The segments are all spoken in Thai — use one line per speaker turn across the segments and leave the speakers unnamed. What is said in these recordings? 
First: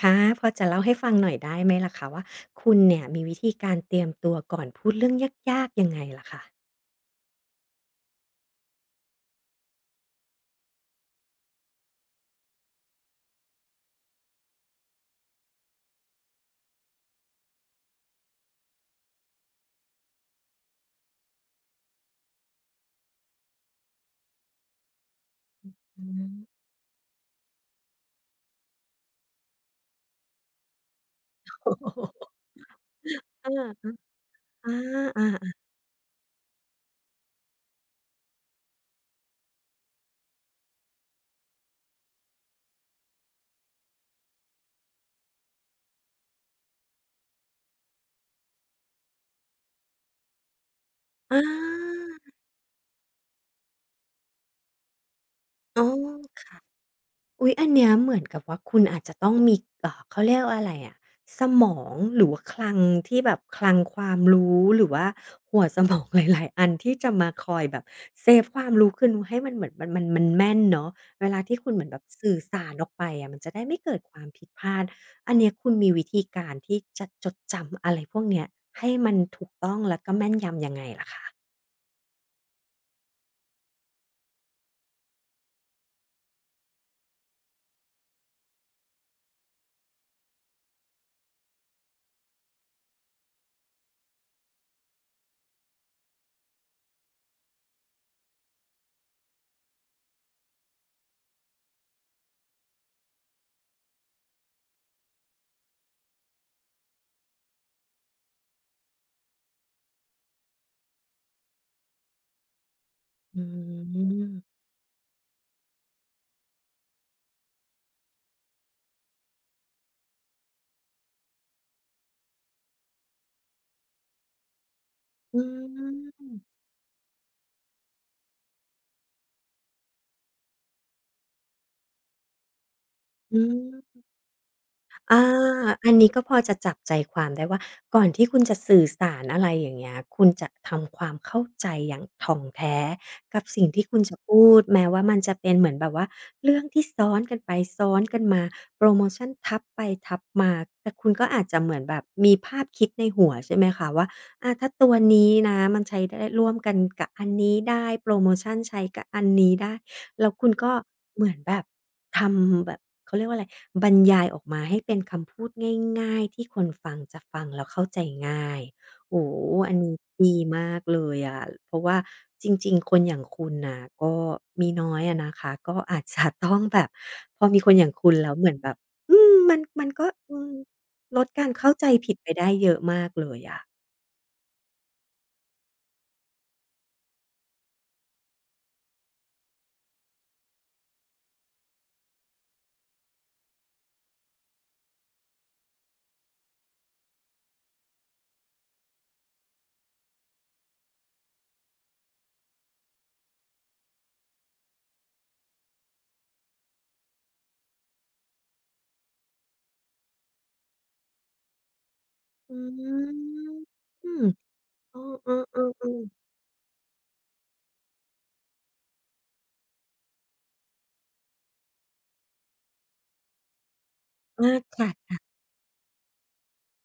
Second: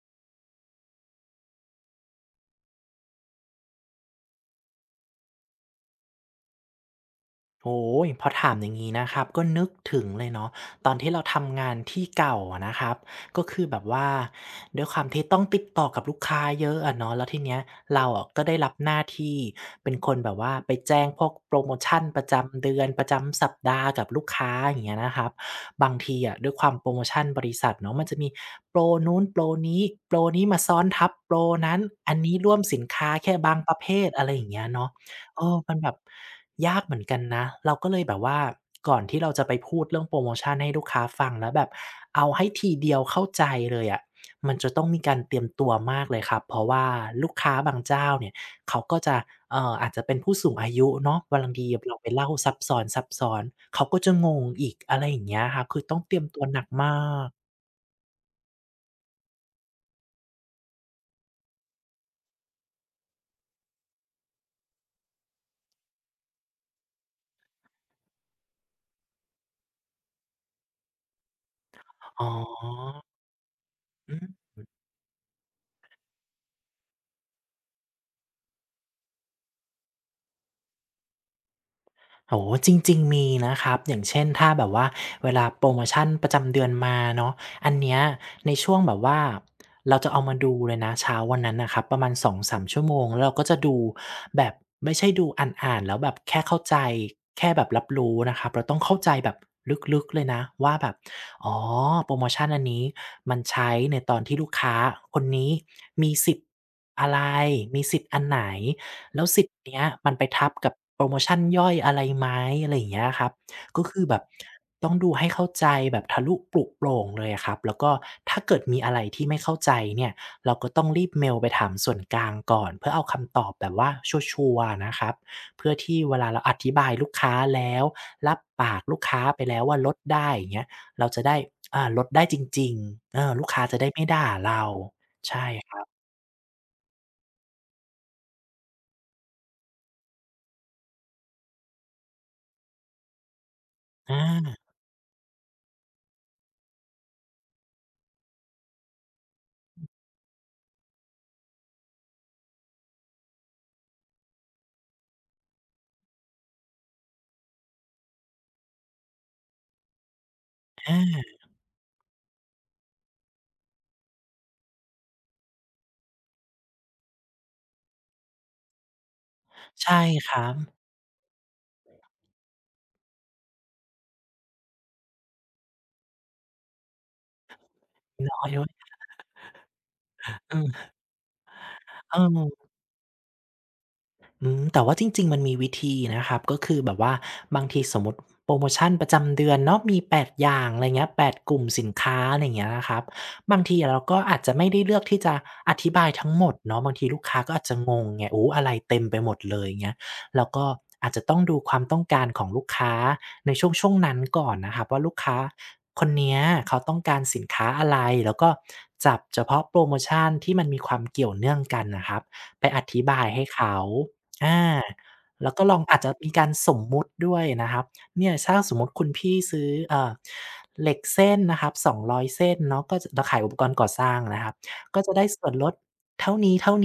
ค่ะพอจะเล่าให้ฟังหน่อยได้ไหมล่ะคะว่าคุณเนี่ยมีวิธีการเตรียมตัวก่อนพูดเรื่องยากๆยังไงล่ะคะ
โอ้โพอถามอย่างนี้นะครับก็นึกถึงเลยเนาะตอนที่เราทำงานที่เก่าอะนะครับก็คือแบบว่าด้วยความที่ต้องติดต่อกับลูกค้าเยอะอะเนาะแล้วทีเนี้ยเราอะก็ได้รับหน้าที่เป็นคนแบบว่าไปแจ้งพวกโปรโมชันประจำเดือนประจำสัปดาห์กับลูกค้าอย่างเงี้ยนะครับบาง
อื
ทีอะด้วย
ม
ความโปรโมชั่นบริษัทเนาะมันจะมีโปรนู้นโปรนี้โปรนี้มาซ้อนทับโปรนั้นอัน นี้ร่วมสินค้าแค่บางประเภ
เอา
ทอะไรอย่างเงี้ย
อา
เนาะ เอ
อา
อ
ๆ
มันแบบยากเหมือนกันนะเราก็เลยแบบว่าก่อนที่เราจะไปพูดเรื่องโพรโมชันให้ลูกค้าฟังแล้วแบบเอาให้ทีเดียวเข้าใจเลยอะมันจะต้องมีการเตรียมตัวมากเลยครับเพราะว่าลูกค้าบางเจ้าเนี่ยเขาก็จะอาจจะเป็นผู้สูงอายุเนาะบางทีเราไปเล่าซับซ้อนๆเขาก็จะงงอีกอะไรอย่างเงี้ยครับ
ๆ
คือ
อ๋อ
ต้องเตรียมตัว
ค่ะ
หนักมาก
อุ๊ยอันเนี้ยเหมือนกับว่าคุณอาจจะต้องมีเขาเรียกว่าอะไรอะสมองหรือว่าคลังที่แบบคลังความรู้หรือว่าหัวสมองหลายๆอันที่จะมาคอยแบบเซฟความรู้คือนูให้มันเหมือนมันแม่นเนาะเวลาที่คุณเหมือนแบบ
อ๋
สื่อสารออก
อ
ไปอะมันจะได้ไม่เกิดค
อื
วา
ม
มผิดพลาดอันเนี้ยคุณมีวิธีการที่จะจดจำอะไรพวกเนี้ยให้มันถูกต้องแล้วก็แม่นยำยังไงเหรอคะ
โอ้โฮจริงๆมีนะครับอย่างเช่นถ้าแบบว่าเวลาโพรโมชันประจำเดือนมาเนาะอันเนี้ยในช่วงแบบว่าเราจะเอามาดูเลยนะเช้าวันนั้นน่ะครับประมาณ2-3ชั่วโมงแล้วเราก็จะดูแบบไม่ใช่ดูอ่านๆแล้วแบบแค่เข้าใจแค่แบบรับรู้นะครับเราต้องเข้าใจแบบลึกๆเลยนะว่าแบบอ๋อโพรโมชันอันนี้มันใช้ในตอนที่ลูกค้าคนนี้มีสิทธิ์อะไรมีสิทธิ์อันไหน แล้วสิทธิ์เนี้ยมันไปทับกับโพรโมชันย่อยอะไรไหมอะไรอย่างเงี้ยครับ
อื
ก็คือแบบ
ม
ต้องดูให้เข้าใจแบบทะลุปรุโปร่งเลยอะครับแล้วก็ถ้าเกิดมีอะไรที่ไม่เข้าใจเนี่ยเราก็ต้องรีบเมลไปถามส่วนกลางก่อนเพื่อเอาคำตอบแบบว่าชัวร์ๆอะนะครับ
อื
เพื่อที่เวลาเราอ
ม
ธิบายลูกค้าแล้วรับปากลูกค้าไปแล้วว่าลดได้อย่างเงี้ยเราจะได้ลดได้จริงๆเออ
อื
ลูกค้าจะได้
ม
ไม่ด่าเรา
อา
ใช่ครั
อั
บ
นนี้ก็พอจะจับใจความได้ว่าก่อนที่คุณจะสื่อสารอะไรอย่างเงี้ยคุณจะทำความเข้าใจอย่างถ่องแท้กับสิ่งที่คุณจะ
อา
พูดแม้ว่ามันจะเป็นเหมือนแบบว่าเรื่องที่ซ้อนกันไปซ้อนกันมาโพรโมชันทับไปทับมาแต่คุณก็อาจจะเหมือนแบบมีภาพคิดในหัวใช่ไหมคะว่าอาถ้าตัวนี้นะมันใช้ได้ร่วมกันกับอันนี้ได้โพรโมชันใช้กับอันนี้ได้แล้วคุณก็เหมื
ๆ
อนแบบ ทำแบบเขาเรียกว่าอะไรบรรยายออกมาให้เป็นคำพูดง่ายๆที่คนฟังจะฟังแล้วเข้าใจง่ายโอ้โฮอันนี้
ใช่ค
ดี
รับ
มากเลยอะเพราะว่าจริงๆคนอย่างคุณน่ะก็มีน้อยอะนะคะก็อาจจะต้องแบบพอมีคนอย่างคุณแล้วเหมือนแบบ อืมมันก็อืม
เออ
ลดการเข้าใจผิ
เ
ดไปได้
ออ
เยอะมากเลยอะ
อืมแต่ว่าจริงๆมันมีวิธีนะครับ ก็คือแบบว่าบางทีสมมุติโพรโมชันประจำเดือนเนาะมี8อย่างอะไรเงี้ยแปดกลุ่มสินค้าอะไรอย่างเงี้ยนะครับ บางทีอะเราก็อาจจะไม่ได้เลือกที่จะอธิบายทั้งหมดเนาะบางทีลูกค้าก็อาจจะงงไงโอ้อะไรเต็มไปหมดเลยเงี้ยเราก็อาจจะต้องดูความต้องการของลูกค้าในช่วงนั้นก่อนนะครับว่าลูกค้าคนเนี้ยเขาต้องการสินค้าอะไรแล้วก็จับเฉพาะโพรโมชันที่มันมีความเกี่ยวเนื่องกันน่ะครับ
อื
ไป
ม
อธิบายให้เขา
อืม
อา
เอ
แล้ว
อ
ก็ลองอา
ๆ
จ
ๆ
จะ
ๆ
มีการสมมุติด้วยนะครับเนี่ยถ้าสมมุติคุณพี่ซื้อเหล็กเส้นนะครับ200เส้นเนาะก็จะเราขายอุปกรณ์ก่อสร้างนะค
อา
รับ
ค่
ก็จะ
ะ
ได้ส่วนลดเท่า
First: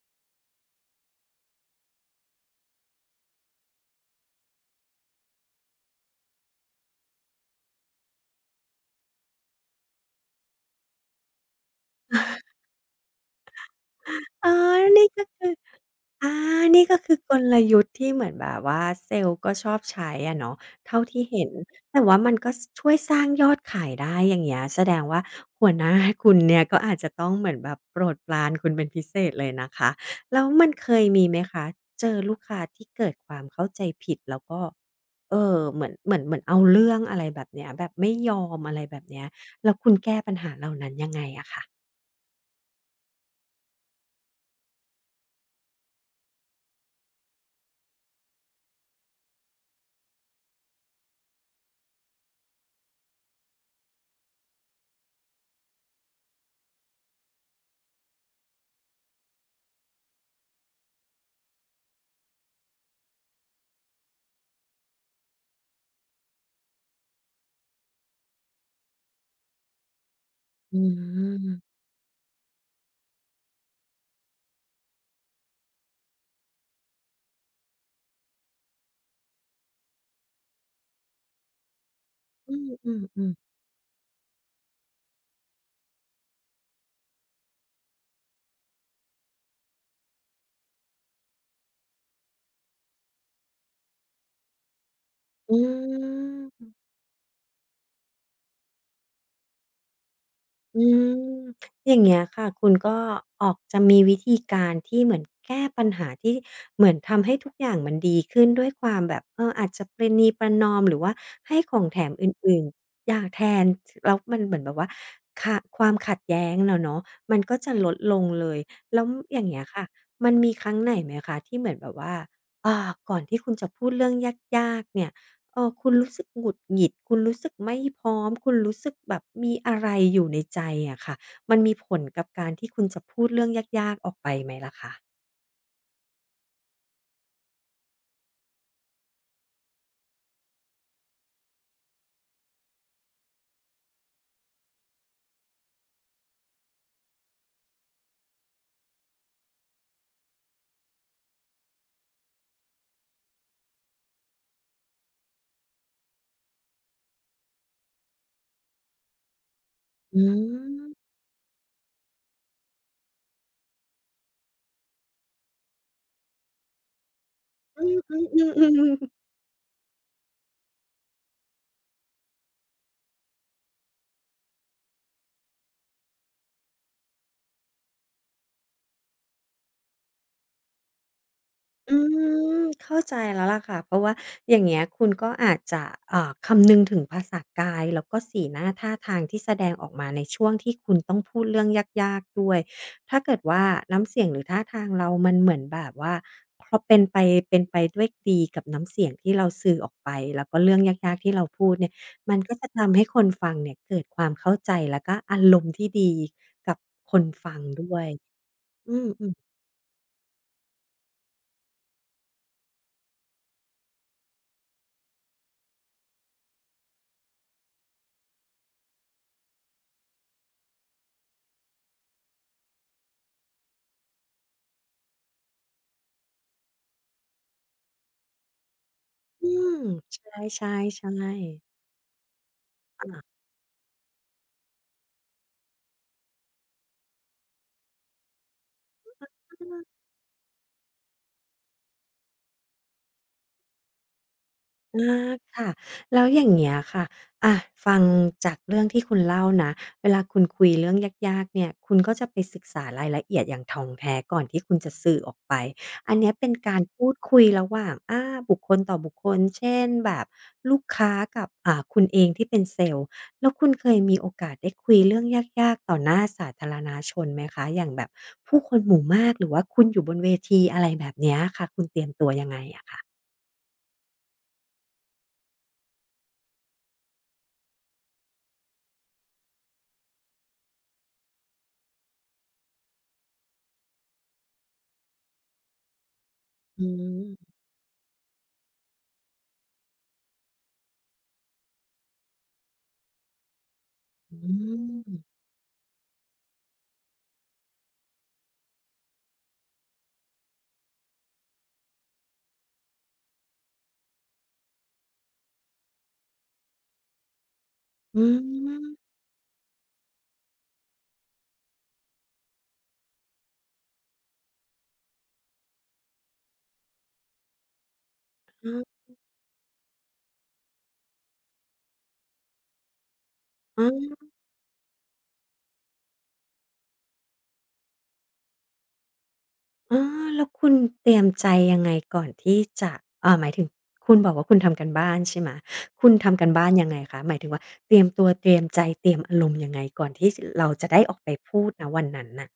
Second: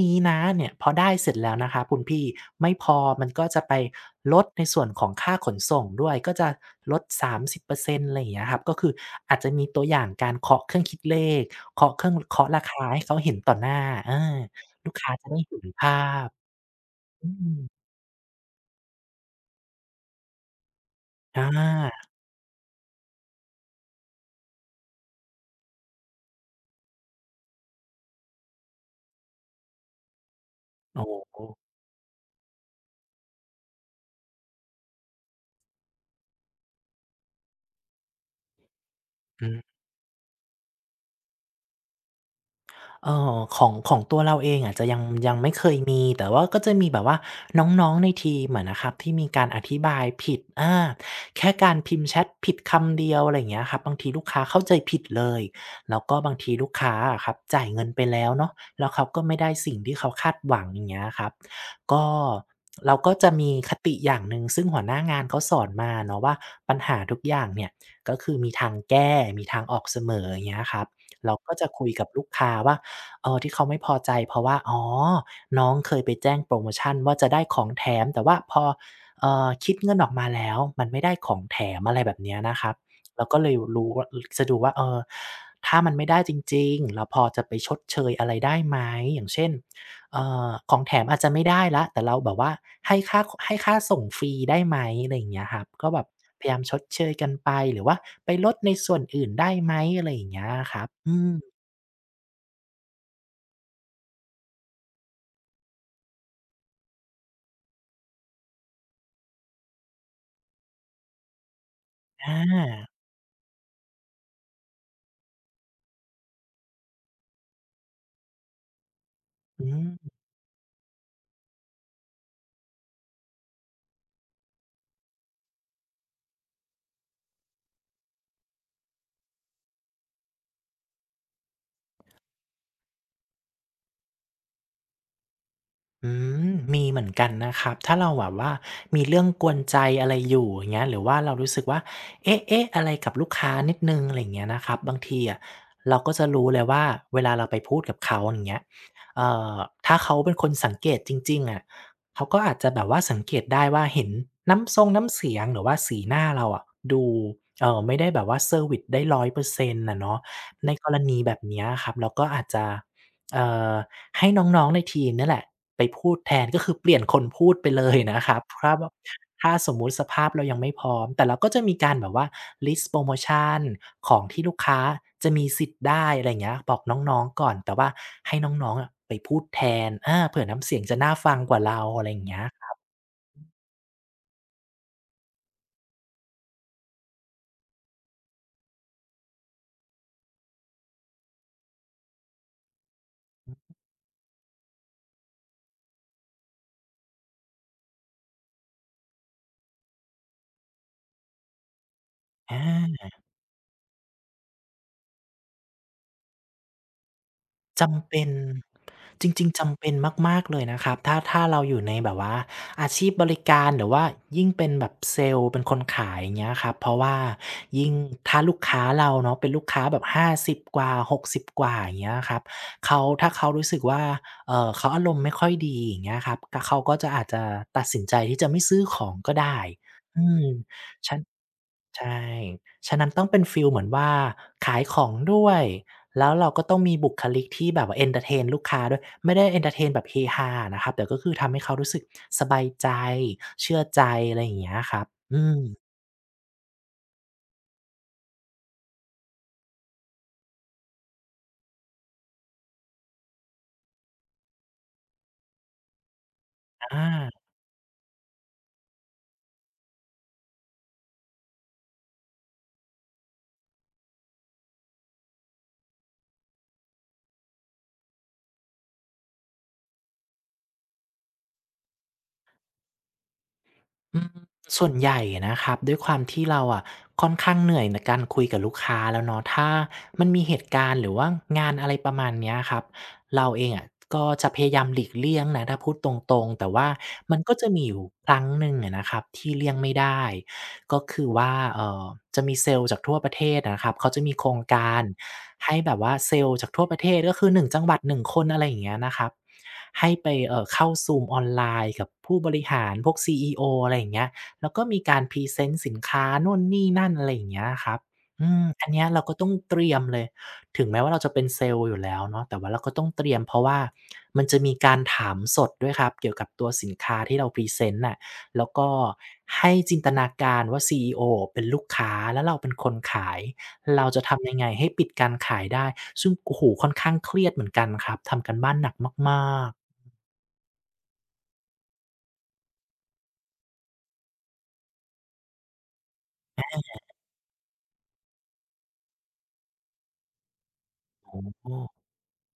นี้ๆนะเนี่ยพอได้เสร็จแล้วนะคะคุณพี่ไม่พอมันก็จะไปลดในส่วนของค่าขนส่งด้วยก็จะลด30%อร์เซ็นต์อะไรอย่างเงี้ยครับก็คืออาจจะมีตัวอย่างการเคาะเครื่องคิดเลขเคาะเครื่องเคาะราคาให้เขาเห็นต่อหน้าอา
อ๋อ
ลูก
นี่
ค้า
ก็
จะได้
คือ
เห็นภา
อา
พ
นี่ก็คือ
อื
กล
ม
ยุทธ์ที่เหมือนแบบว่าเซลล์ก็ชอบใช้อะเนาะเท่าที่
อ
เห็นแต่
า
ว่ามันก็สช่วยสร้างยอดขายได้อย่างเงี้ยแสดงว่าหัวหน้าคุณเนี่ยก็อาจจะต้องเหมือนแบบโปรดปรานคุณเป็นพิเศษเลยนะคะแล้วมันเคย
โอ้
มีไหม
โฮ
คะเจอลูกค้าที่เกิดความเข้าใจผิดแล้วก็เหมือนเอาเรื่องอะไรแบบเนี้ยแบบไม่ยอมอะไรแบบเนี้ย
อื
แล้ว
ม
คุณแก้ปัญหาเหล่านั้นยังไงอะคะ
ของของตัวเราเองอาจจะยังไม่เคยมีแต่ว่าก็จะมีแบบว่าน้องๆในทีมอะนะครับที่มีการอธิบายผิดอาแค่การพิมพ์แชทผิดคำเดียวอะไรอย่างเงี้ยครับบางทีลูกค้าเข้าใจผิดเลยแล้วก็บางทีลูกค้าอะครับจ่ายเงินไปแล้วเนาะแล้วเขาก็ไม่ได้สิ่งที่เขาคาดหวังอย่างเงี้ยครับก็เราก็จะมีคติอย่างหนึ่งซึ่งหัวหน้างานเขาสอนมาเนาะว่าปัญหาทุกอย่างเนี่ยก็คือมีทางแก้มีทางออกเสมออย่างเงี้ยค
อื
รับเราก็จะ
ม
คุยกับลูกค้าว่า เออที่เขาไม่พอใจเพราะว่าอ๋อน้องเคยไปแจ้งโพรโมชันว่าจะได้ของแถมแต่ว่าพอคิดเงินออกมาแล้วมันไม่ได้ของแถมอะไรแบบเนี้ย
อื
นะครับเรา
ม
ก็
ๆ
เลยรู้ว่าจะดูว่าเออถ้ามันไม่ได้จริงๆเราพอจะไปชดเชยอะไรได้ไหมอย่างเช่นของแถมอาจจะไม่ได้แล้วแต่เราแบบว่าให้ค่าให้ค่าส่งฟรีได้ไหมอะไรอย่างเงี้ย
ๆ
ค
อื
รับก็แบบพยายาม
ม
ชดเชยกันไปหรือว่าไปลดในส่วนอื่นได้ไหมอะไรอย่างเงี้ยอะค
อื
รับ
ม
อืม
อย่างเงี้ยค่ะคุณก็ออกจะมีวิธีการที่เหมือนแก้ปัญหาที่เหมือนทำให้ทุกอย่างมันดีขึ้นด้วยความแบบเอออาจจะประนีประนอมหรือว่าให้ของแถมอ
อ
ื่น
า
ๆอย่างแทนแล้วมันเหมือนแบบว่าขะความขัดแย้งอะเนาะมันก็จะลดลงเลยแล้วอย่างเงี้ย
อื
ค่ะ
ม
มันมีครั้งไหนไหมคะที่เหมือนแบบว่าอ่าก่อนที่คุณจะพูดเรื่องยากๆเนี่ย เออคุณรู้สึกหงุดหงิดคุณรู้สึกไม่พร้อม คุณรู้สึกแบบมีอะไรอยู่ในใจอะค่ะมันมีผลกับการที่คุณจะพูดเรื่องยากๆออกไปไหมล่ะคะ
อืมมีเหมือนกันนะครับถ้าเราแบบว่ามีเรื่องกวนใจอะไรอยู่อย่างเงี้ยหรือว่าเรารู้สึกว่าเอ๊ะอะไรกับลูกค้านิดหนึ่งอะไรอย่างเงี้ยนะครับบางทีอะเราก็จะรู้เลยว่าเวลาเราไปพูดกับเขาอย่างเงี้ยเอ่อถ้าเขาเป็นคนสังเกตจริงๆอะเขาก็อาจจะแบบว่าสังเกตได้ว่าเห็นน้ำทรงน้ำเสียงหรือว่าสีหน้าเราอะดูไม่ได้แบบว่าเซอร์วิซได้100%อยเปอร์เซ็นต์อะเนาะ
อื
ในกร
ม
ณีแบบเนี้ยอะครับเราก็อาจจะเอ่อ ให้น้องๆในทีมเนี่ยแหละไปพูดแทนก็คือเปลี่ยนคนพูดไปเล
อื
ยนะครับ ถ้าแบ
อ
บ
ๆๆๆ
ถ้าสมมุติสภาพเรายังไม่พร้อมแต่เราก็จะมีการแบบว่าลิสต์โพรโมชันของที่ลูกค้าจะมีสิทธิ์ได้อะไรอย่างเงี้ยบอกน้องๆก่อนแต่ว่าให้น้องๆอะไปพูดแทนอาเผื่อน้ำเสียงจะน่าฟังกว่าเรา
อื
อะไรอย่างเงี้ย
มเข้าใจแล้วล่ะค่ะเพราะว่าอย่างเงี้ยคุณก็อาจจะอ่าคำนึงถึงภาษากายแล้วก็สีหน้าท่าทางที่แสดงออกมาในช่วงที่คุณต้องพูดเรื่องยากๆด้วยถ้าเกิดว่าน้ำเสียงหรือท่าทางเรามันเหมือนแบบว่าพอเป็นไปด้วยดีกับน้ำเสียงที่เราสื่อออกไปแล้วก็เรื่องยากๆที่เราพูดเนี่ยมันก็
อ
จะทำให้
า
คนฟังเนี่ยเกิดความเข้าใจแล้วก็อารมณ์ที่ดีกับคนฟังด้วย
จำเป็น
อื
จ
ม
ริงๆจำเป็นมากๆเลยนะครับถ้าเราอยู่ในแบบว่าอาชีพบริการหรือว่ายิ่งเป็นแบบเซลส์เป็นคนขายอย่างเงี้ยครับเพราะว่ายิ่งถ้าลูกค้าเราเนาะเป็นลูกค้าแบบห้าสิบกว่า6กสิบกว่าอย่างเงี้ยครับเขาถ้าเขารู้สึกว่าเขาอารมณ์ไม่ค่อยดีอย่างเงี้ยครับกเขาก็จะอาจจะตัดสินใจที่จะไม่ซื้อของก็
ๆอื
ได้
มใ
อืม
ช่
ฉัน
ๆๆ
ใช่ ฉะนั้น
อา
ต้องเป็นฟีลเหมือนว่าขายของด้วย แล้วเราก็ต้องมีบุคลิกที่แบบว่าเอนเทอร์เทนลูกค้าด้วย ไม่ได้เอนเทอร์เทนแบบเฮฮาอะนะครับแต่ก็คือทำให้เขารู้สึกสบายใจ เชื่อใจอะไรอย่างเงี้ยค
อ
รับ
า
อืม
ค่ะแล้วอย่างเงี้ยค่ะอะฟังจากเรื่องที่คุณเล่านะเวลาคุณคุยเรื่องยากๆเนี่ยคุณก็จะไปศึกษารายละเอียดอย่างถ่องแท้ก่อนที่คุณจะสื่อออกไปอันเนี้ยเป็นการ
อ
พูดคุย
า
ระหว่างอาบุคคลต่อบุคคลเช่นแบบลูกค้ากับอ่าคุณเองที่เป็นเซลส์แล้วคุณเคยมีโอกาสได้คุยเรื่องยากๆต่อหน้าสาธารณชนไหมคะอย่างแบบผู้คนหมู่มากหรือว่าคุณอยู่บนเวทีอะไรแบบเนี้ยค่ะคุณเตรียมตัวยังไงอะคะ
อืมส่วนใหญ่นะครับด้วยความที่เราอ่ะค่อนข้างเหนื่อยในการคุยกับลูกค้าแล้วเนาะถ้ามันมีเหตุการณ์หรือว่างานอะไรประมาณเนี้ยครับเราเองอ่ะก็จะพยายามหลีกเลี่ยงนะถ้าพูดตรงๆแต่
อื
ว่ามัน
ม
ก็จะมีอยู่ครั้งหนึ่งอะนะครับที่เลี่ยงไม่ได้ ก็คือว่าจะมีเซลล์จากทั่วประเทศะนะครับเขาจะมี
อื
โครงการ
ม
ให้แบบว่าเซลล์จากทั่วประเทศก็คือหนึ่งจังหวัดหนึ่งคนอะไรอย่างเงี้ยนะครับให้ไปเข้าซูมออนไลน์กับผู้บริหารพวก CEO อโออะไรอย่างเงี้ยแล้วก็มีการพรีเซนต์สินค้านู่นนี่นั่นอะไรอย่างเงี้ยครับ
อื
อืมอันเนี้ย
ม
เราก็ต้องเตรียมเลยถึงแม้ว่าเราจะเป็นเซลล์อยู่แล้วเนาะแต่ว่าเราก็ต้องเตรียมเพราะว่ามันจะมีการถามสดด้วยครับเกี่ยวกับตัวสินค้าที่เราพรีเซนต์น่ะ แล้
อ๋
ว
อ
ก็ให้จินตนาการว่า CEO เป็นลูกค้าแล้วเราเป็นคนขาย
อ
เรา
๋
จะทำยังไงให้ปิดการขายได้ซึ่งโอ้โฮค่อนข้างเครียดเหมือนกันครับทำการบ้านหนักมากๆ
อแล้วคุณเตรียมใจยังไงก่อนที่จะหมายถึงคุณบอกว่าคุณทำการบ้านใช่ไหมคุณทำการบ้านยังไงคะหมายถึงว่าเตรียมตัวเตรียมใจเตรียมอารมณ์ยังไงก่อนที่สเราจะได้ออกไป
อ๋
พูด
อ
ณวันนั้นน่ะ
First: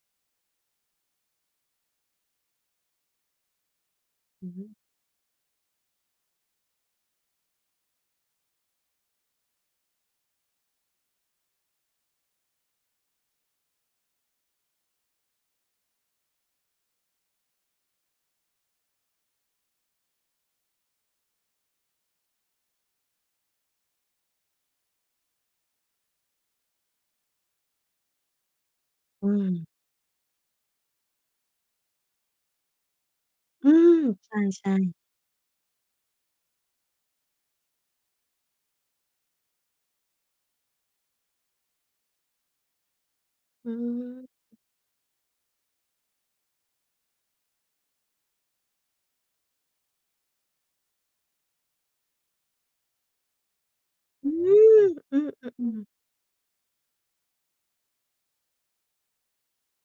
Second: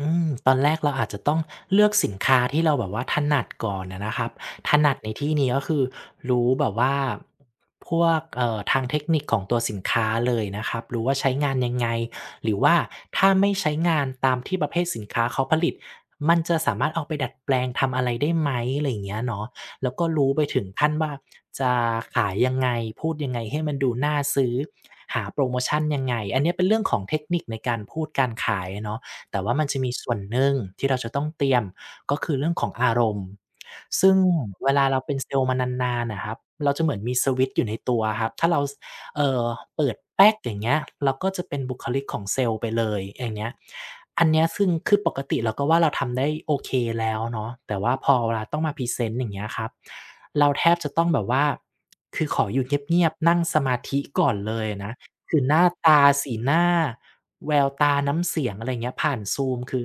อืมตอนแรกเราอาจจะต้องเลือกสินค้าที่เราแบบว่าถนัดก่อนอะนะครับ
อืม
ถนัดในที่นี้ก็คือรู้แบบว่าพวกทางเทคนิคของตัวสินค้าเลยนะครับรู้ว่าใช้งานยังไง หรือว่าถ้าไม่ใช้งานตามที่ประเภทสินค้าเขาผลิตมันจะสามารถเอาไปดัดแปลงทำอะไรได้ไหมอะไรอย่างเงี้ยเนาะแล้วก็รู้ไปถึงขั้นว่าจะขายยังไงพูดยังไงให้มันดูน่าซื้อหาโพรโมชันยังไงอันเนี้ยเป็นเรื่องของเทคนิคในการพูดการขายอะเนาะ
อื
แต่
ม
ว่ามันจะมีส่วนหนึ่งที่เราจะต้องเตรียมก็คือเรื่องของอารมณ์
อืม
ซึ่ง
ใช
เว
่
ลาเรา
ๆ
เป็นเซลส์มานานๆน่ะครับเราจะเหมือนมีสวิตช์อยู่ในตัวครับถ้าเราสเอ่อเปิดแป๊กอย่างเงี้ยเราก็จะเป็นบุคลิกของเซลส์ไปเลยอย่างเงี้ย
อื
อันเนี้
ม
ยซึ่งคือปกติเราก็ว่าเราทำได้โอเคแล้วเนาะแต่ว่าพอเวลาต้องมาพรีเซนต์อย่างเงี้ยครับเราแทบจะต้องแบบว่าคือขออยู่เงียบๆนั่งสมาธิ
อื
ก่อนเลย
ม
นะ
อื
คือหน้า
อๆ
ตา
ๆ
สีหน้า แววตาน้ำเสียงอะไรเงี้ยผ่านซูมคือ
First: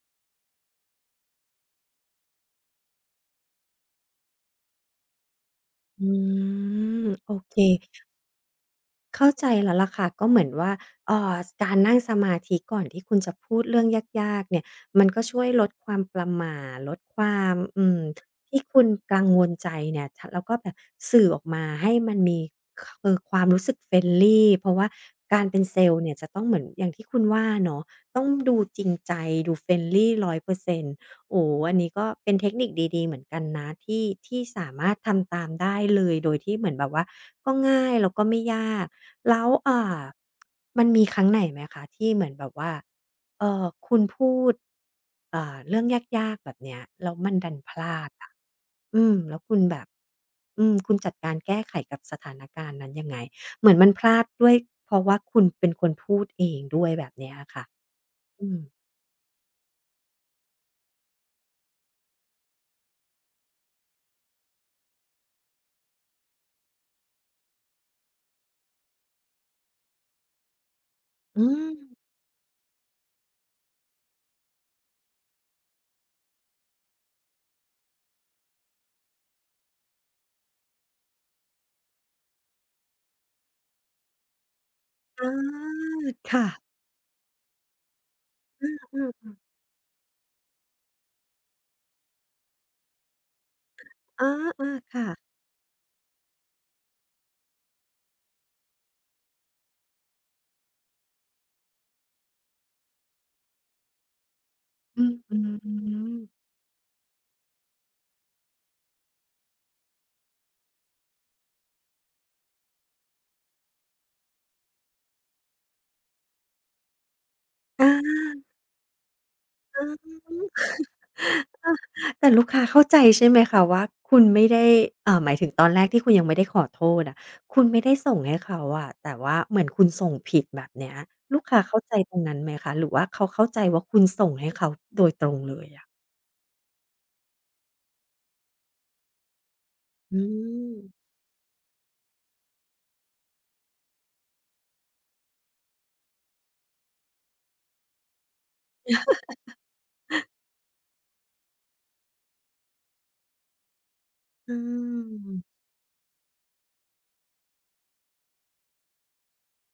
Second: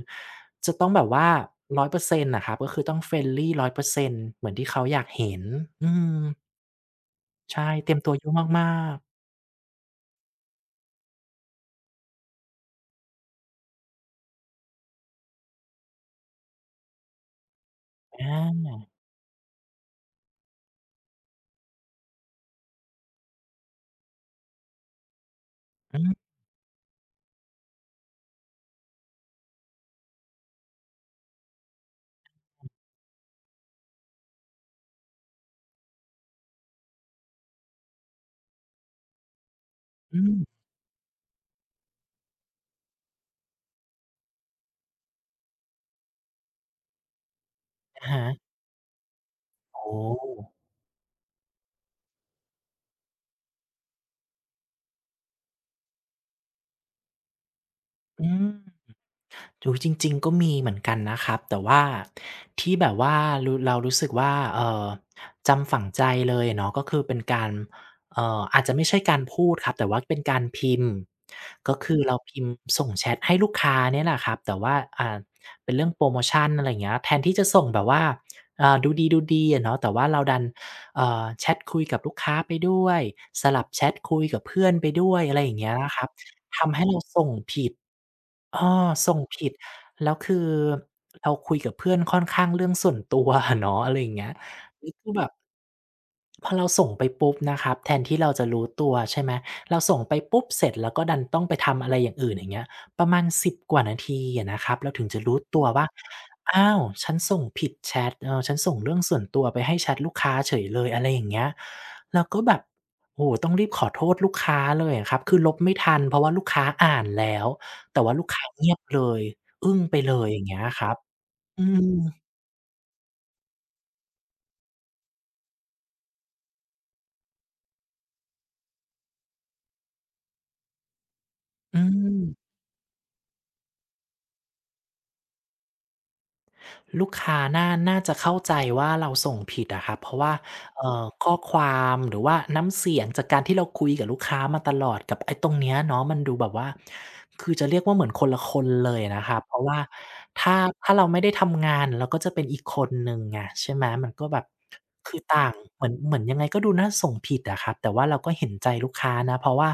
จะต้องแบบว่า100%อยเปอร์เซ็นต์น่ะครับก็คือต้อง friendly 100%เปอร์เซ็นต์เหมือนที่เขาอยากเห็นอื
อื
ม
มโอเค
ใช่เตรียมตัวเยอะมากๆ
เข้าใจแล้วล่ะค่ะก็เหมือนว่าเอ่อการนั่งสมาธิก่อนที่คุณจะพูดเรื่องยากๆเนี่ยมันก็ช่วยลดความประหม่าลดความ
อ
ที่
า
คุณกังวลใจเนี่ยแล้วก็แบบสื่อออกมาให้มันมีคือความรู้สึกเฟ i ลี่เพราะว่าการเป็นเซล
อื
ล์เนี่
ม
ยจะต้องเหมือนอย่างที่คุณว่าเนาะต้องดูจริงใจดู friendly 100% โอ้โอันนี้ก็เป็นเทคนิคดีๆ เหมือนกันนะที่สามารถทำตามได้เลยโดยที่เหมือนแบบว่าก็ง่ายแล้วก็ไม่ยากแล้ว
อม
มันมีครั้งไหนไหมคะที่เหมือนแบบว่าคุณพูดเรื่องยากๆแบบเนี้ยแล้วมันดันพลา
อะ
ด
ฮะ
อะอืมแล้วคุณแบ
โอ้
บ
โฮ
อืมคุณจัดการแก้ไขกับสถานการณ์นั้นยังไงเหมือนมันพลาดด้วยเพราะว่าคุณเป็นคนพูดเองด้วยแบบเนี้ยอะค่ะ
อืม
อืม
ดูจริงๆก็มีเหมือนกันนะครับแต่ว่าที่แบบว่ารู้เรารู้สึกว่าจำฝังใจเลยอะเนาะก็คือเป็นการอาจจะไม่ใช่การพูดครับแต่ว่าเป็นการพิมพ์
อืม
ก็คือเราพิมพ์ส่งแชตให้ลูกค้าเนี่ยแหละครับแต่ว่าเป็นเรื่องโพรโมชันอะไรอย่างเงี้ยแทนที่จะส่งแบบว่าดูดีๆอะเนาะแต่ว่าเราดันแชตคุยกับลูกค้าไปด้วยสลับแชตคุยกับเพื่อนไปด้วย
อา
อะไรอย่างเงี้ยนะครับ
ค่ะ
ทำให้เราส่งผิด อ้อส่งผิดแล้วคือเราคุยกับเพื่อนค่อนข้างเรื่องส่วนตัวอะเนาะอะไรอย่างเงี้
อา
ย
ๆ
นี่
ค่ะ
คือแบบ พอเราส่งไปปุ๊บนะครับแทนที่เราจะรู้ตัวใช่ไหมเราส่งไปปุ๊บเสร็จแล้วก็ดันต้องไปทำอะไรอย่างอื่นอย่างเงี้ยประมาณสิบกว่านาทีอะนะครับเรา
อื
ถึง
ม
จะ
อื
รู้ตัวว่า
ม
อ้าวฉันส่งผิดแชตเออฉันส่งเรื่องส่วนตัวไปให้แชตลูกค้าเฉยเลยอะไรอย่างเงี้ยเราก็แบบโอ้โฮต้องรีบขอโทษลูกค้าเลยอะครับคือลบไม่ทันเพราะว่าลูกค้าอ่านแล้ว
อา
แต่ว่าลูกค้าเงียบเลยอึ้งไปเลยอย่างเงี้ยครับอืม
ๆแต่ลูกค้าเข้าใจใช่ไหมคะว่าคุณไม่ได้หมายถึงตอนแรกที่คุณยังไม่ได้ขอโทษอะคุณไม่ได้ส่งให้เขาอะแต่ว่าเหมือนคุณส่งผิดแบบเนี้ยลูกค้า
อื
เข้าใจตรงนั้นไห
ม
มคะหรือว่าเขาเข้าใจว่าคุณส่งให้เขาโดยตรงเลยอะ
ลูกค้าน่าจะเข้าใจว่าเราส่งผิดอะครับเพ
อื
ราะว่า
ม
ข้อความหรือว่าน้ำเสียงจากการที่เราคุยกับลูกค้ามาตลอดกับไอ้ตรงเนี้ยเนาะมันดูแบบว่าคือจะเรียกว่าเหมือนคนละคนเลยอะนะครับเพราะว่าถ้าถ้าเราไม่ได้ทำงานเราก็จะเป็นอีกคนหนึ่งไงใช่ไหมมันก็แบบ
อื
คือต่าง
ม
เหมือนเหมือนยังไงก็ดูน่าส่งผิดอะครับแต่ว่าเราก็เห็นใจลูกค้านะเพราะว่า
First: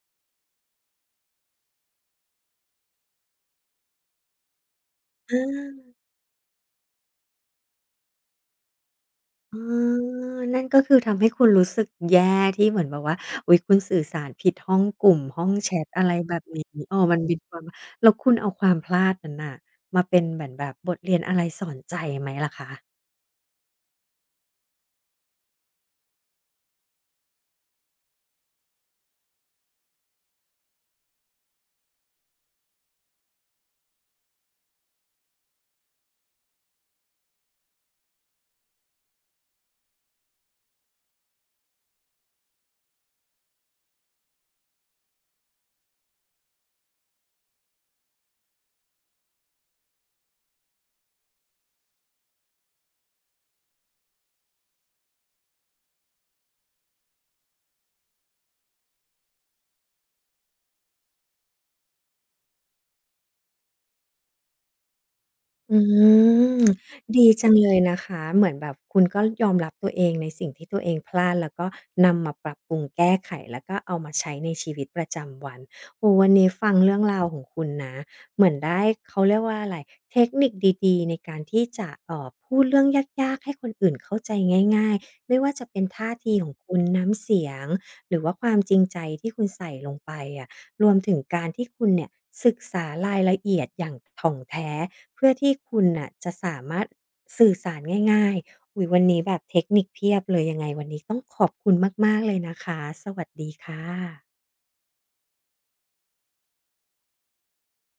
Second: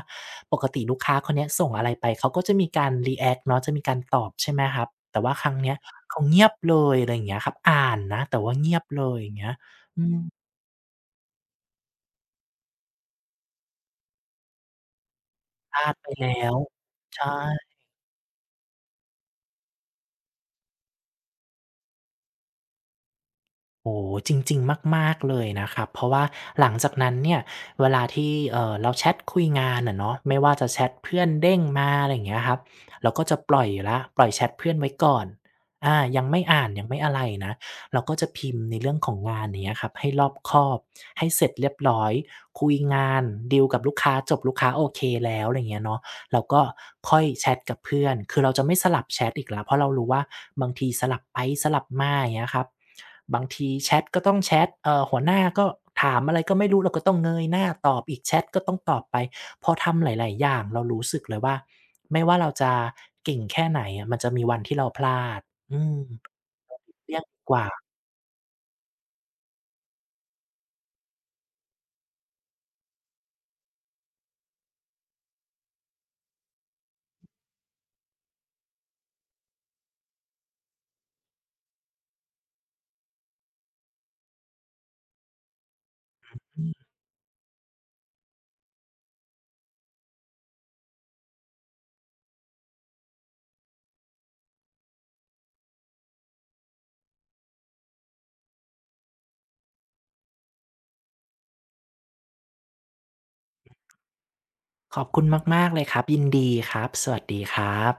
ปกติลูกค้าคนเนี้ยส่งอะไรไปเขาก็จะมีการรีแอกต์เนาะจะมีการตอบใช่ไหมครับแต่
อ
ว่าครั้งเนี้ย
า
เขาเงียบเลยอะไรอย่างเงี้ยครับอ่านนะแต่ว่าเงียบเลยอย่างเงี้ย
อ๋อ
อืม
นั่นก็คือทำให้คุณรู้สึกแย่ที่เหมือนแบบว่าอุ๊ยคุณสื่อสารผิดห้องกลุ่มห้องแช
พลา
ต
ด
อะ
ไป
ไรแบ
แล้
บ
ว
นี้เออมันเป็
ใช่
นความแล้วคุณเอาความพลาดนั้นน่ะมาเป็นเหมือนแบบบทเรียนอะไรสอนใจไหมล่ะคะ
โอ้โฮจริงๆมากๆเลยนะครับเพราะว่าหลังจากนั้นเนี่ยเวลาที่เราแชตคุยงานอะเนาะไม่ว่าจะแชตเพื่อนเด้งมาอะไรอย่างเงี้ยครับเราก็จะปล่อยอยู่แล้วปล่อยแชตเพื่อนไว้ก่อนอายังไม่อ่านยังไม่อะไรนะเราก็จะพิมพ์ในเรื่องของงานอย่างเงี้ยครับให้รอบคอบให้เสร็จเรียบร้อยคุยงานดีลกับลูกค้าจบลูกค้าโอเคแล้วอะไรอย่างเงี้ยเนาะเราก็ค่อยแชตกับเพื่อนคือเราจะไม่สลับแชตอีกแล้วเพราะเรารู้ว่าบางทีสลับไปสลับมาอย่างเงี้ยครับ บางทีแชทก็ต้องแชทหัวหน้าก็ถามอะไรก็ไม่รู้เราก็ต้องเงยหน้าตอบอีกแชตก็ต้องตอบไปพอทำหลายๆอย่างเรารู้สึกเลยว่าไม่ว่าเราจะเก่งแค่ไหนอะมันจะมีวันที่เราพลาด
อื
อืม
ม
เลี่ยง
ดี
ดี
จั
ก
ง
ว่า
เลยนะคะเหมือนแบบคุณก็ยอมรับตัวเองในสิ่งที่ตัวเองพลาดแล้วก็นำมาปรับปรุงแก้ไขแล้วก็เอามาใช้ในชีวิตประจำวันโอ้วันนี้ฟังเรื่องราวของคุณนะเหมือนได้เขาเรียกว่าอะไรเทคนิคดีๆในการที่จะพูดเรื่องยากๆให้คนอื่นเข้าใจง่ายๆไม่ว่าจะเป็นท่าทีของคุณน้ำเสียงหรือว่าความจริงใจที่คุณใส่ลงไปอะรวมถึงการที่คุณเนี่ยศึกษารายละเอียดอย่างถ่องแท้ เพื่อที่คุณน่ะจะสามารถสื่อสารง่ายๆอุ๊ยวันนี้แบบเทคนิคเพียบเลยยังไงวันนี้ต้องขอบคุณมากๆเลยนะคะสวัสดีค่ะ
ขอบคุณมากๆเลยครับยินดีครับสวัสดีครับ